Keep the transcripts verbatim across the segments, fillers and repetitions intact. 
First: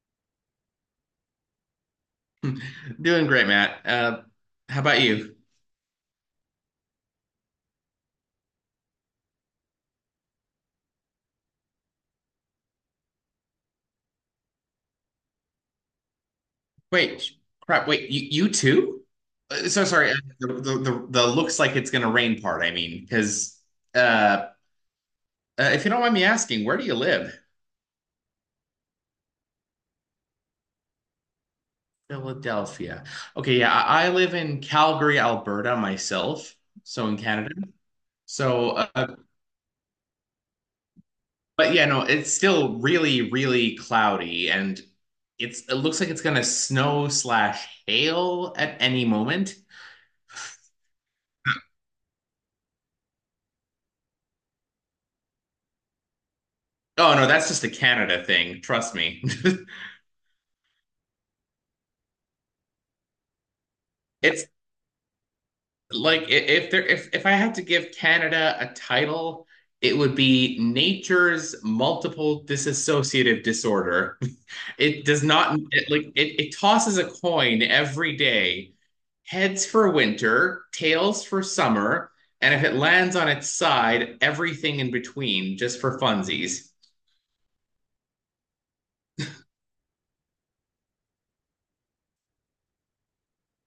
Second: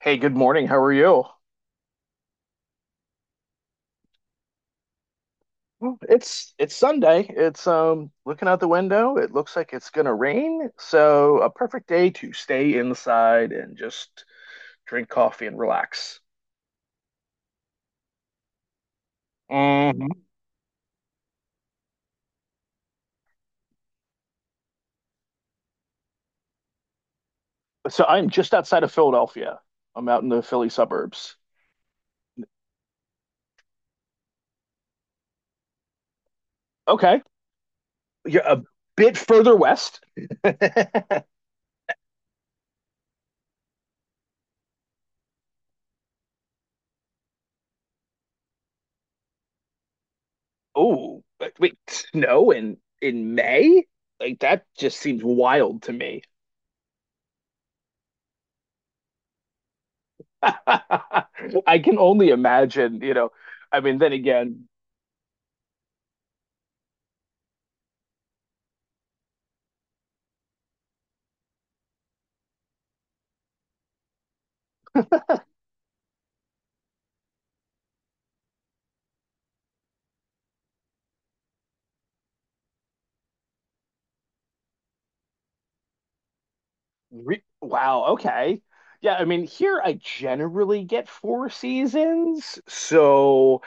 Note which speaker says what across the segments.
Speaker 1: Hey, good morning. How are you?
Speaker 2: Doing great, Matt. Uh, how about you?
Speaker 1: Well, It's it's Sunday. It's um Looking out the window, it looks like it's gonna rain. So a perfect day to stay inside and just drink coffee and relax.
Speaker 2: Wait, sh- crap. Wait, you, you too? Uh, So
Speaker 1: Mhm.
Speaker 2: sorry. uh, The, the the the looks like it's gonna rain part. I mean, because uh, uh, if you don't mind me asking, where do you live?
Speaker 1: So I'm just outside of Philadelphia. I'm out in the Philly suburbs.
Speaker 2: Philadelphia. Okay, yeah, I, I live in Calgary, Alberta myself, so in
Speaker 1: Okay.
Speaker 2: Canada.
Speaker 1: You're a
Speaker 2: So,
Speaker 1: bit
Speaker 2: uh,
Speaker 1: further west.
Speaker 2: but yeah, no, it's still really, really cloudy, and it's it looks like it's gonna snow slash hail at any moment.
Speaker 1: Oh, but wait, snow in in May? Like that just seems wild to me.
Speaker 2: Oh no, that's just a Canada thing. Trust me.
Speaker 1: I can only imagine, you know. I mean, then
Speaker 2: It's
Speaker 1: again,
Speaker 2: like I- if there if if I had to give Canada a title, it would be nature's multiple dissociative disorder. It does not it, like it, it tosses a coin every day, heads for winter, tails for summer, and if it lands on its side, everything in between just for funsies.
Speaker 1: re wow, okay. Yeah, I mean, here I generally get four seasons. So,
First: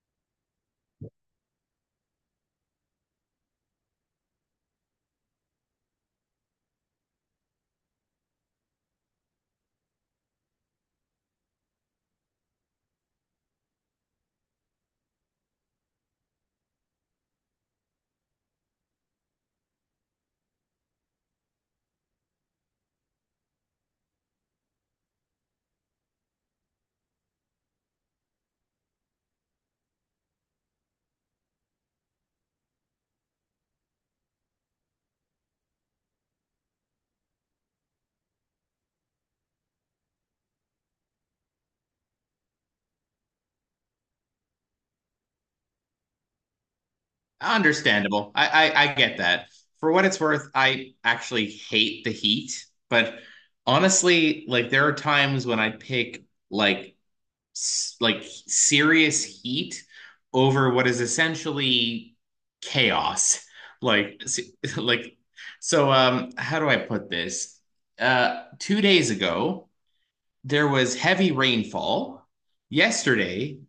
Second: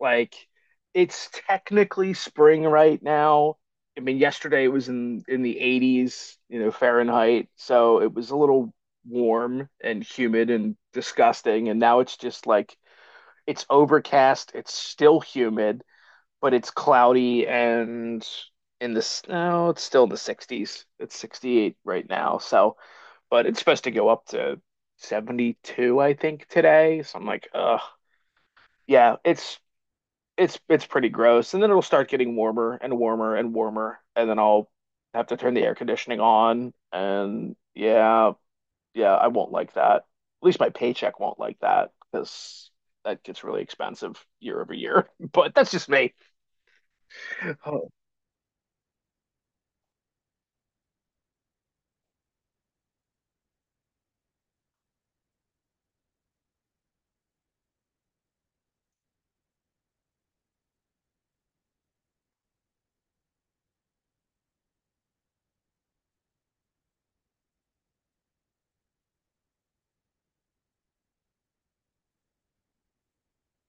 Speaker 1: like, it's technically spring right now. I mean, yesterday it was in in the eighties, you know, Fahrenheit, so it was a little warm and humid and disgusting, and now it's just like it's overcast, it's still humid. But it's cloudy and in the no, it's still in the sixties. It's sixty-eight right now. So, but it's supposed to go up to seventy-two, I think, today. So I'm like, ugh, yeah, it's it's it's pretty gross. And then it'll start getting warmer and warmer and warmer, and then I'll have to turn the air conditioning on. And yeah, yeah, I won't like that. At least my paycheck won't like that because that gets really expensive year over year. But that's just me. Oh.
Speaker 2: Understandable. I, I I get that. For what it's worth, I actually hate the heat, but honestly, like there are times when I pick like s- like serious heat over what is essentially chaos. Like s- like so um how do I put this? Uh two days ago, there was heavy rainfall yesterday,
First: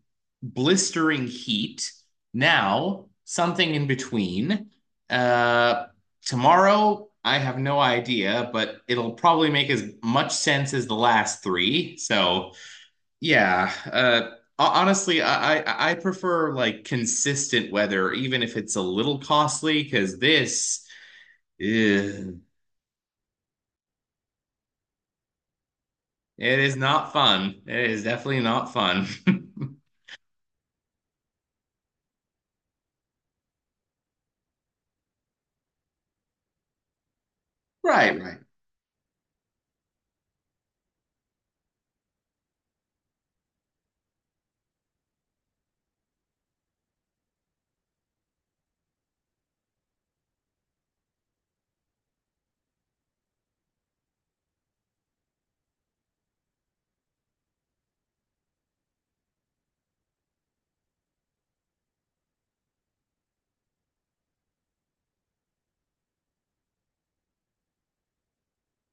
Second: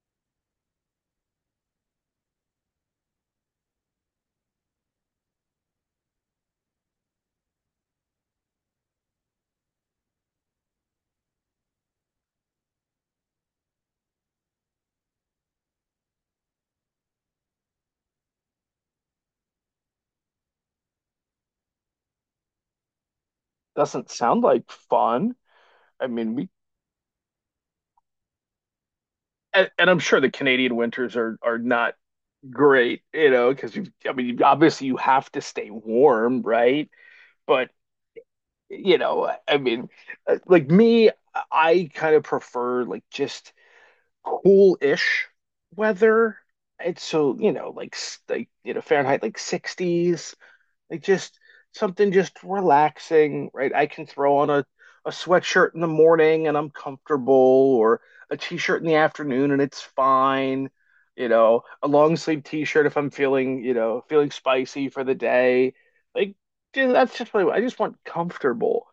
Speaker 2: blistering heat. Now, something in between. Uh, tomorrow, I have no idea, but it'll probably make as much sense as the last three. So, yeah. Uh, honestly, I, I I prefer like consistent weather, even if it's a little costly. because this ugh,
Speaker 1: Doesn't sound like fun. I mean, we
Speaker 2: it is not fun. It is definitely not fun.
Speaker 1: and, and I'm sure the Canadian winters are are not great, you know, because you I mean, obviously you have to stay warm, right? But
Speaker 2: Right, right.
Speaker 1: you know, I mean, uh, like me, I kind of prefer like just cool-ish weather. And so, you know, like s- like you know, Fahrenheit like sixties, like just something just relaxing, right? I can throw on a, a sweatshirt in the morning and I'm comfortable, or a t-shirt in the afternoon and it's fine. You know, a long sleeve t-shirt if I'm feeling, you know, feeling spicy for the day. Like dude, that's just really. I, I just want comfortable.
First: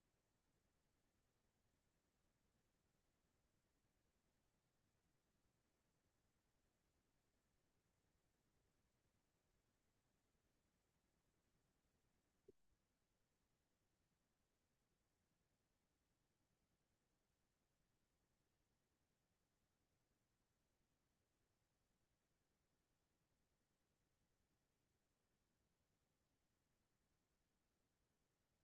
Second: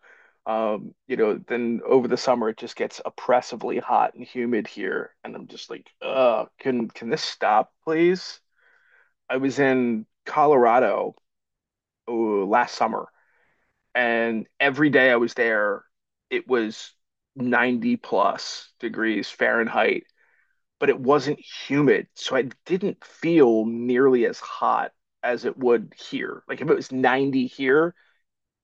Speaker 1: Um, you know, then over the summer it just gets oppressively hot and humid here, and I'm just like, uh, can can this stop, please? I was in Colorado, oh, last summer, and every day I was there, it was ninety plus degrees Fahrenheit, but it wasn't humid. So I didn't feel nearly as hot as it would here. Like if it was ninety here,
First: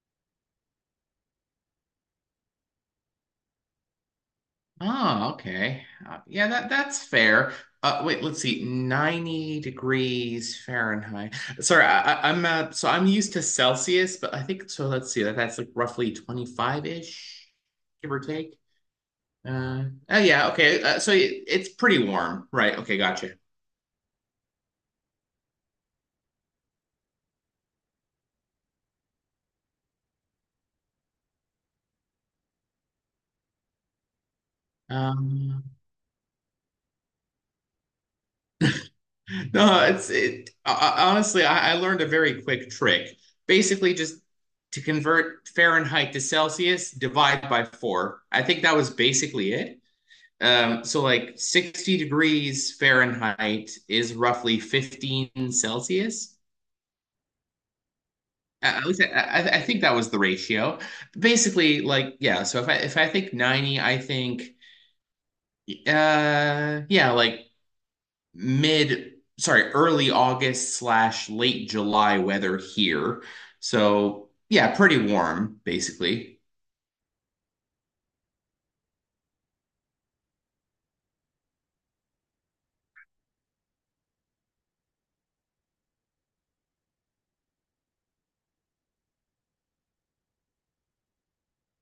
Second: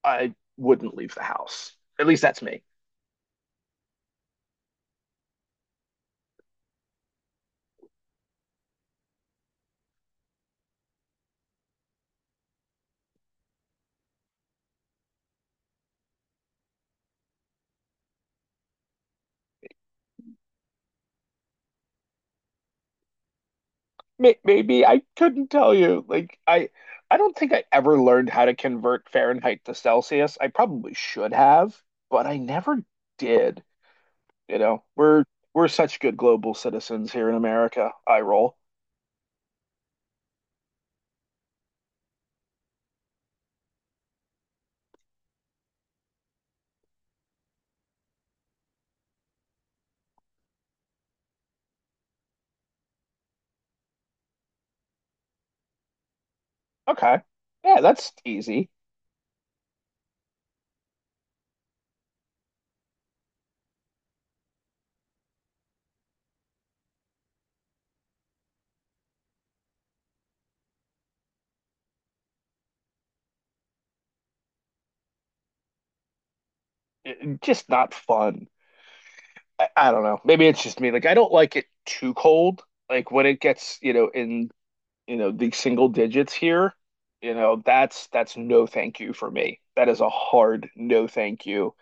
Speaker 1: I wouldn't leave the house. At least that's me.
Speaker 2: Oh, okay. Uh, yeah, that that's fair. Uh, wait, let's see. ninety degrees Fahrenheit. Sorry, I, I, I'm uh, so I'm used to Celsius, but I think so. Let's see. That that's like roughly twenty-five-ish, give or take. Uh, oh yeah, okay. Uh, so it, it's pretty warm, right? Okay, gotcha.
Speaker 1: May- Maybe I couldn't tell you. Like I, I don't think I ever learned how to convert Fahrenheit to Celsius. I probably should have, but I never did. You know, we're
Speaker 2: Um,
Speaker 1: we're such good global citizens here in America. I roll.
Speaker 2: no, it's it. I, honestly, I, I learned a very quick trick. Basically, just to convert Fahrenheit to Celsius, divide by four. I think that was basically it. Um, so like sixty degrees Fahrenheit is roughly fifteen Celsius.
Speaker 1: Okay. Yeah, that's easy.
Speaker 2: I, I, I think that was the ratio. Basically, like yeah. So if I if I think ninety, I think uh yeah, like mid sorry early August slash late July weather here. So yeah, pretty warm basically.
Speaker 1: It- just not fun. I, I don't know. Maybe it's just me. Like I don't like it too cold. Like when it gets, you know, in, you know, the single digits here, you know, that's that's no thank you for me. That is a hard no thank you.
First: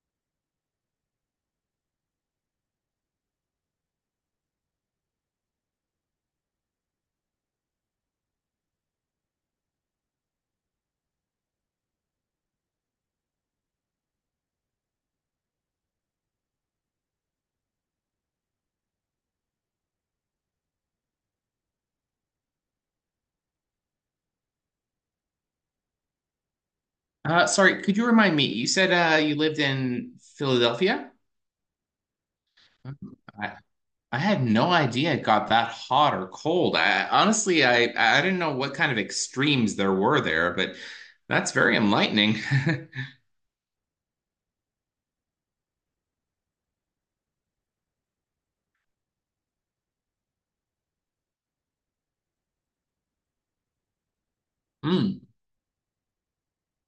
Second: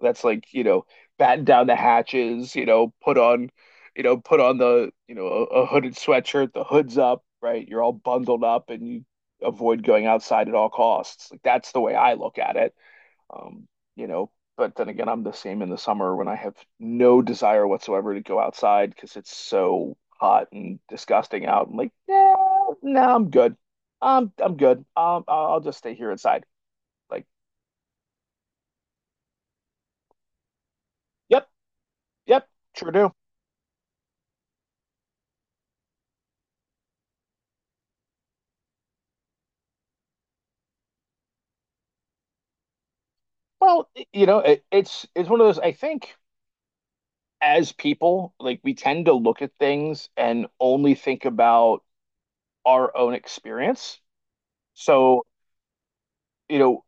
Speaker 1: That's like, you know, batten down the hatches, you know, put on, you know, put on the, you know, a, a hooded sweatshirt, the hood's up, right? You're all bundled up and you avoid going outside at all costs. Like that's the way I look at it. Um, you know, but then again, I'm the same in the summer when I have no desire whatsoever to go outside because it's so hot and disgusting out. I'm like, no, no, I'm good. I'm I'm good. Um, I'll I'll just stay here inside. Like,
Speaker 2: Uh, sorry, could you remind me? You said uh you lived in Philadelphia?
Speaker 1: yep, yep, sure do.
Speaker 2: I, I had no idea it got that hot or cold. I honestly, I I didn't know what kind of extremes there were there, but that's very enlightening.
Speaker 1: Well, you know, it, it's it's one of those. I think as people, like we tend to look at things and only think about our own experience. So,
Speaker 2: Mm.
Speaker 1: you know,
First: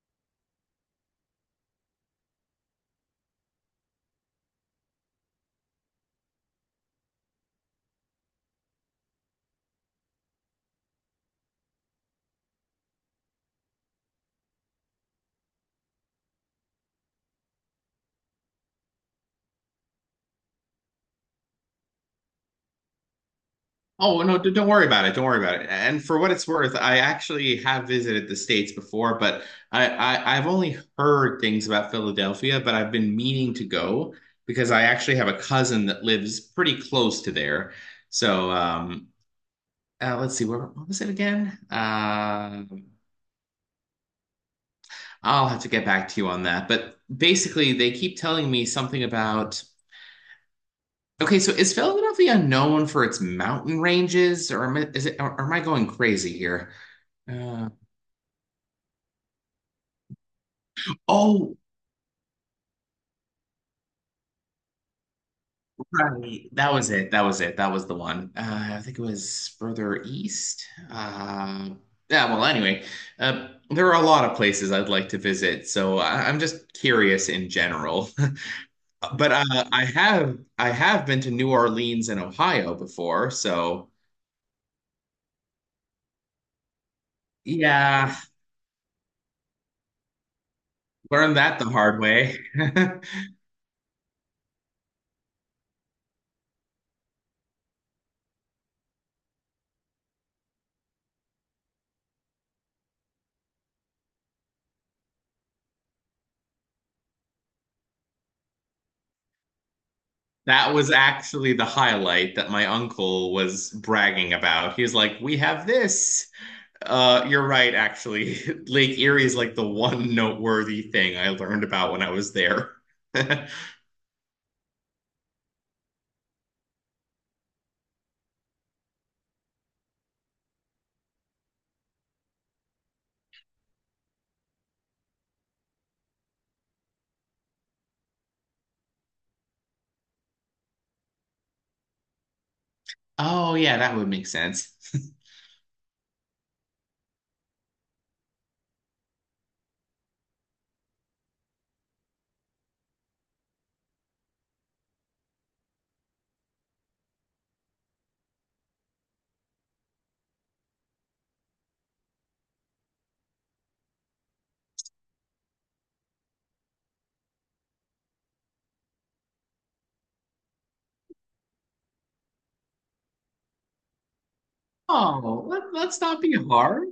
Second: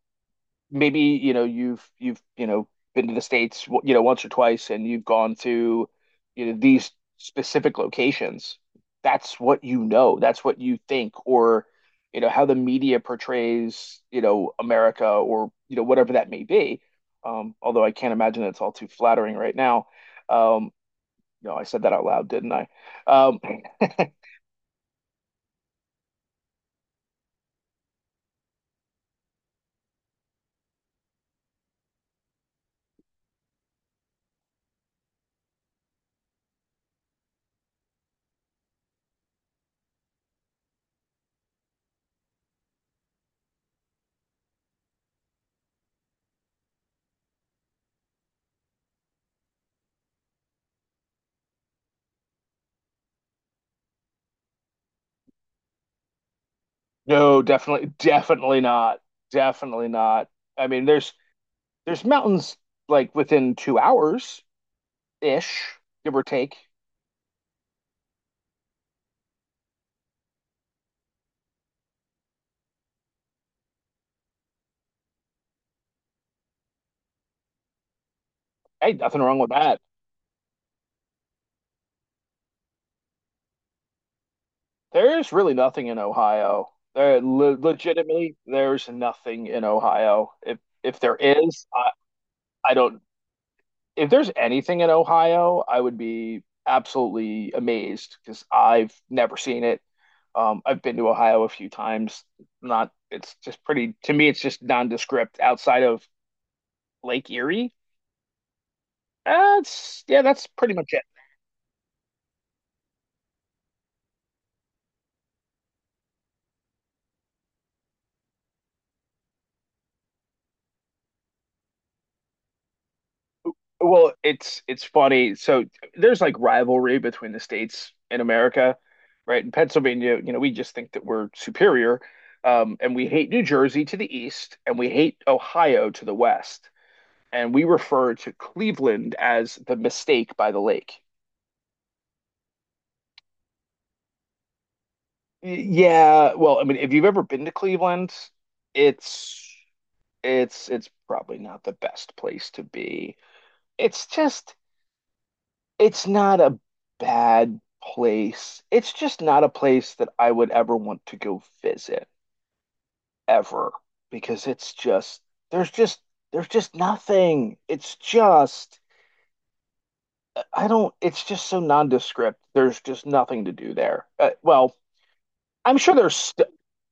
Speaker 1: maybe you know you've you've you know been to the States you know once or twice and you've gone to you know these specific locations. That's what you know. That's what you think, or you know how the media portrays you know America or you know whatever that may be. Um, although I can't imagine it's all too flattering right now. Um, no, I said that out loud, didn't I? Um,
Speaker 2: Oh, no, d- don't worry about it. Don't worry about it. And for what it's worth, I actually have visited the States before, but I, I I've only heard things about Philadelphia, but I've been meaning to go because I actually have a cousin that lives pretty close to there. So, um, uh, let's see, where what was it again? Uh, I'll have to get back to you on that. But basically, they keep telling me something about. Okay, so is Philadelphia known for its mountain ranges, or am I, is it, or, or am I going crazy here?
Speaker 1: no,
Speaker 2: Uh,
Speaker 1: definitely, definitely not. Definitely not. I mean, there's
Speaker 2: oh,
Speaker 1: there's mountains like within two hours. Ish, give or
Speaker 2: right,
Speaker 1: take.
Speaker 2: that was it. That was it. That was the one. Uh, I think it was further east. Uh, yeah. Well, anyway, uh, there are a lot of places I'd like to visit, so I, I'm just curious in general.
Speaker 1: Ain't nothing
Speaker 2: But
Speaker 1: wrong
Speaker 2: uh,
Speaker 1: with that.
Speaker 2: I have I have been to New Orleans and Ohio before, so.
Speaker 1: There's really nothing in Ohio. There, le
Speaker 2: Yeah,
Speaker 1: Legitimately, there's nothing in Ohio. If if there
Speaker 2: learned that the
Speaker 1: is, I,
Speaker 2: hard way.
Speaker 1: I don't. If there's anything in Ohio, I would be absolutely amazed because I've never seen it. Um, I've been to Ohio a few times. Not, it's just pretty. To me, it's just nondescript outside of Lake Erie. That's Yeah, that's pretty
Speaker 2: That
Speaker 1: much
Speaker 2: was
Speaker 1: it.
Speaker 2: actually the highlight that my uncle was bragging about. He was like, "We have this." Uh, you're right, actually. Lake Erie is like the one noteworthy thing I learned about when I was there.
Speaker 1: Well, it's it's funny. So there's like rivalry between the states in America, right? In Pennsylvania, you know, we just think that we're superior, um, and we hate New Jersey to the east, and we hate Ohio to the west, and we refer to Cleveland as the mistake by the lake.
Speaker 2: Oh, yeah, that would make sense.
Speaker 1: Y- Yeah, well, I mean, if you've ever been to Cleveland, it's it's it's probably not the best place to be. It's just it's not a bad place. It's just not a place that I would ever want to go visit ever because it's just there's just there's just nothing. It's just I don't it's just so nondescript. There's just nothing to do there. Uh, well,
Speaker 2: Oh, let,
Speaker 1: I'm sure
Speaker 2: let's
Speaker 1: there's
Speaker 2: not be
Speaker 1: st
Speaker 2: hard.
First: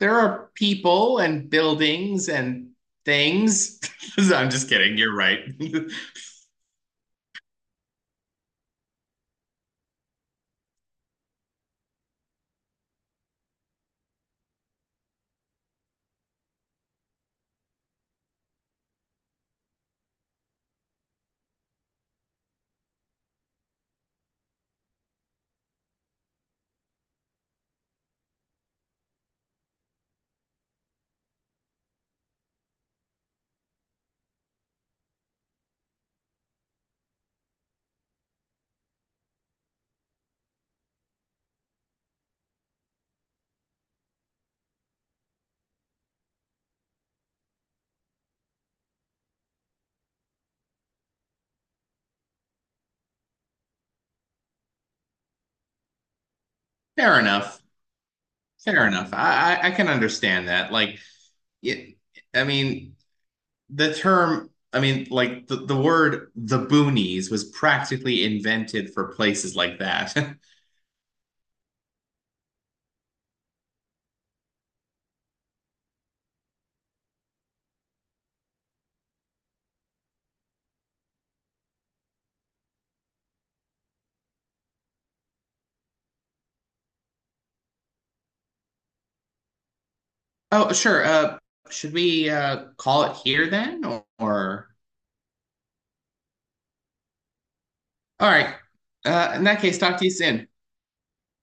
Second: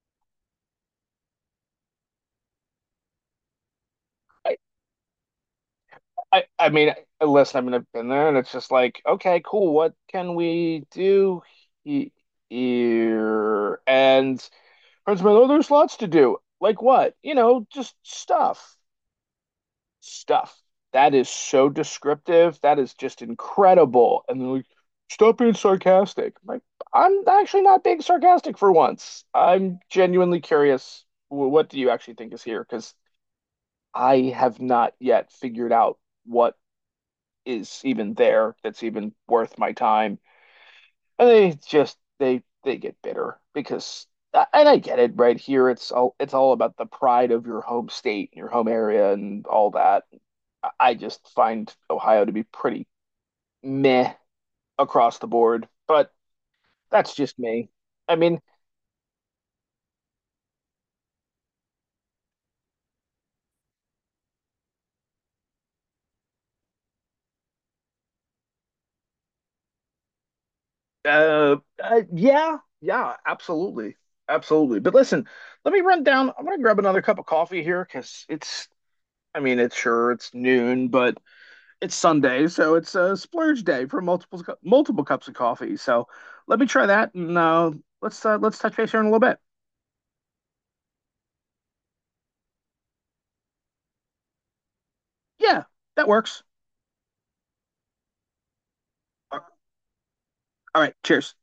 Speaker 2: There are people and buildings and things. I'm
Speaker 1: I,
Speaker 2: just kidding. You're right.
Speaker 1: I I mean, listen, I mean I've been there and it's just like, okay, cool. What can we do he here? And Prince there's lots to do. Like what? You know, just stuff. Stuff. That is so descriptive. That is just incredible. And they're like, stop being sarcastic. I'm like, I'm actually not being sarcastic for once. I'm genuinely curious. wh- What do you actually think is here? Because I have not yet figured out what is even there that's even worth my time. And they just they they get bitter because uh, and I get it, right? Here it's all it's all about the pride of your home state, your home area, and all that. I just find Ohio to be pretty meh across the board, but that's
Speaker 2: Fair
Speaker 1: just
Speaker 2: enough.
Speaker 1: me. I mean,
Speaker 2: Fair enough. I, I I can understand that. Like, it, I mean, the term, I mean, like the, the word the boonies was practically invented for places like that.
Speaker 1: uh, uh yeah, yeah, absolutely, absolutely, but listen, let me run down. I'm gonna grab another cup of coffee here because it's I mean, it's sure, it's noon, but it's Sunday, so it's a splurge day for multiple multiple cups of coffee. So let me try that, and uh, let's uh, let's touch base here in a little bit.
Speaker 2: Oh, sure. Uh, should we uh call it here then, or?
Speaker 1: Yeah, that works.
Speaker 2: All right. Uh,
Speaker 1: All
Speaker 2: in that case, talk to you soon.
Speaker 1: right, cheers.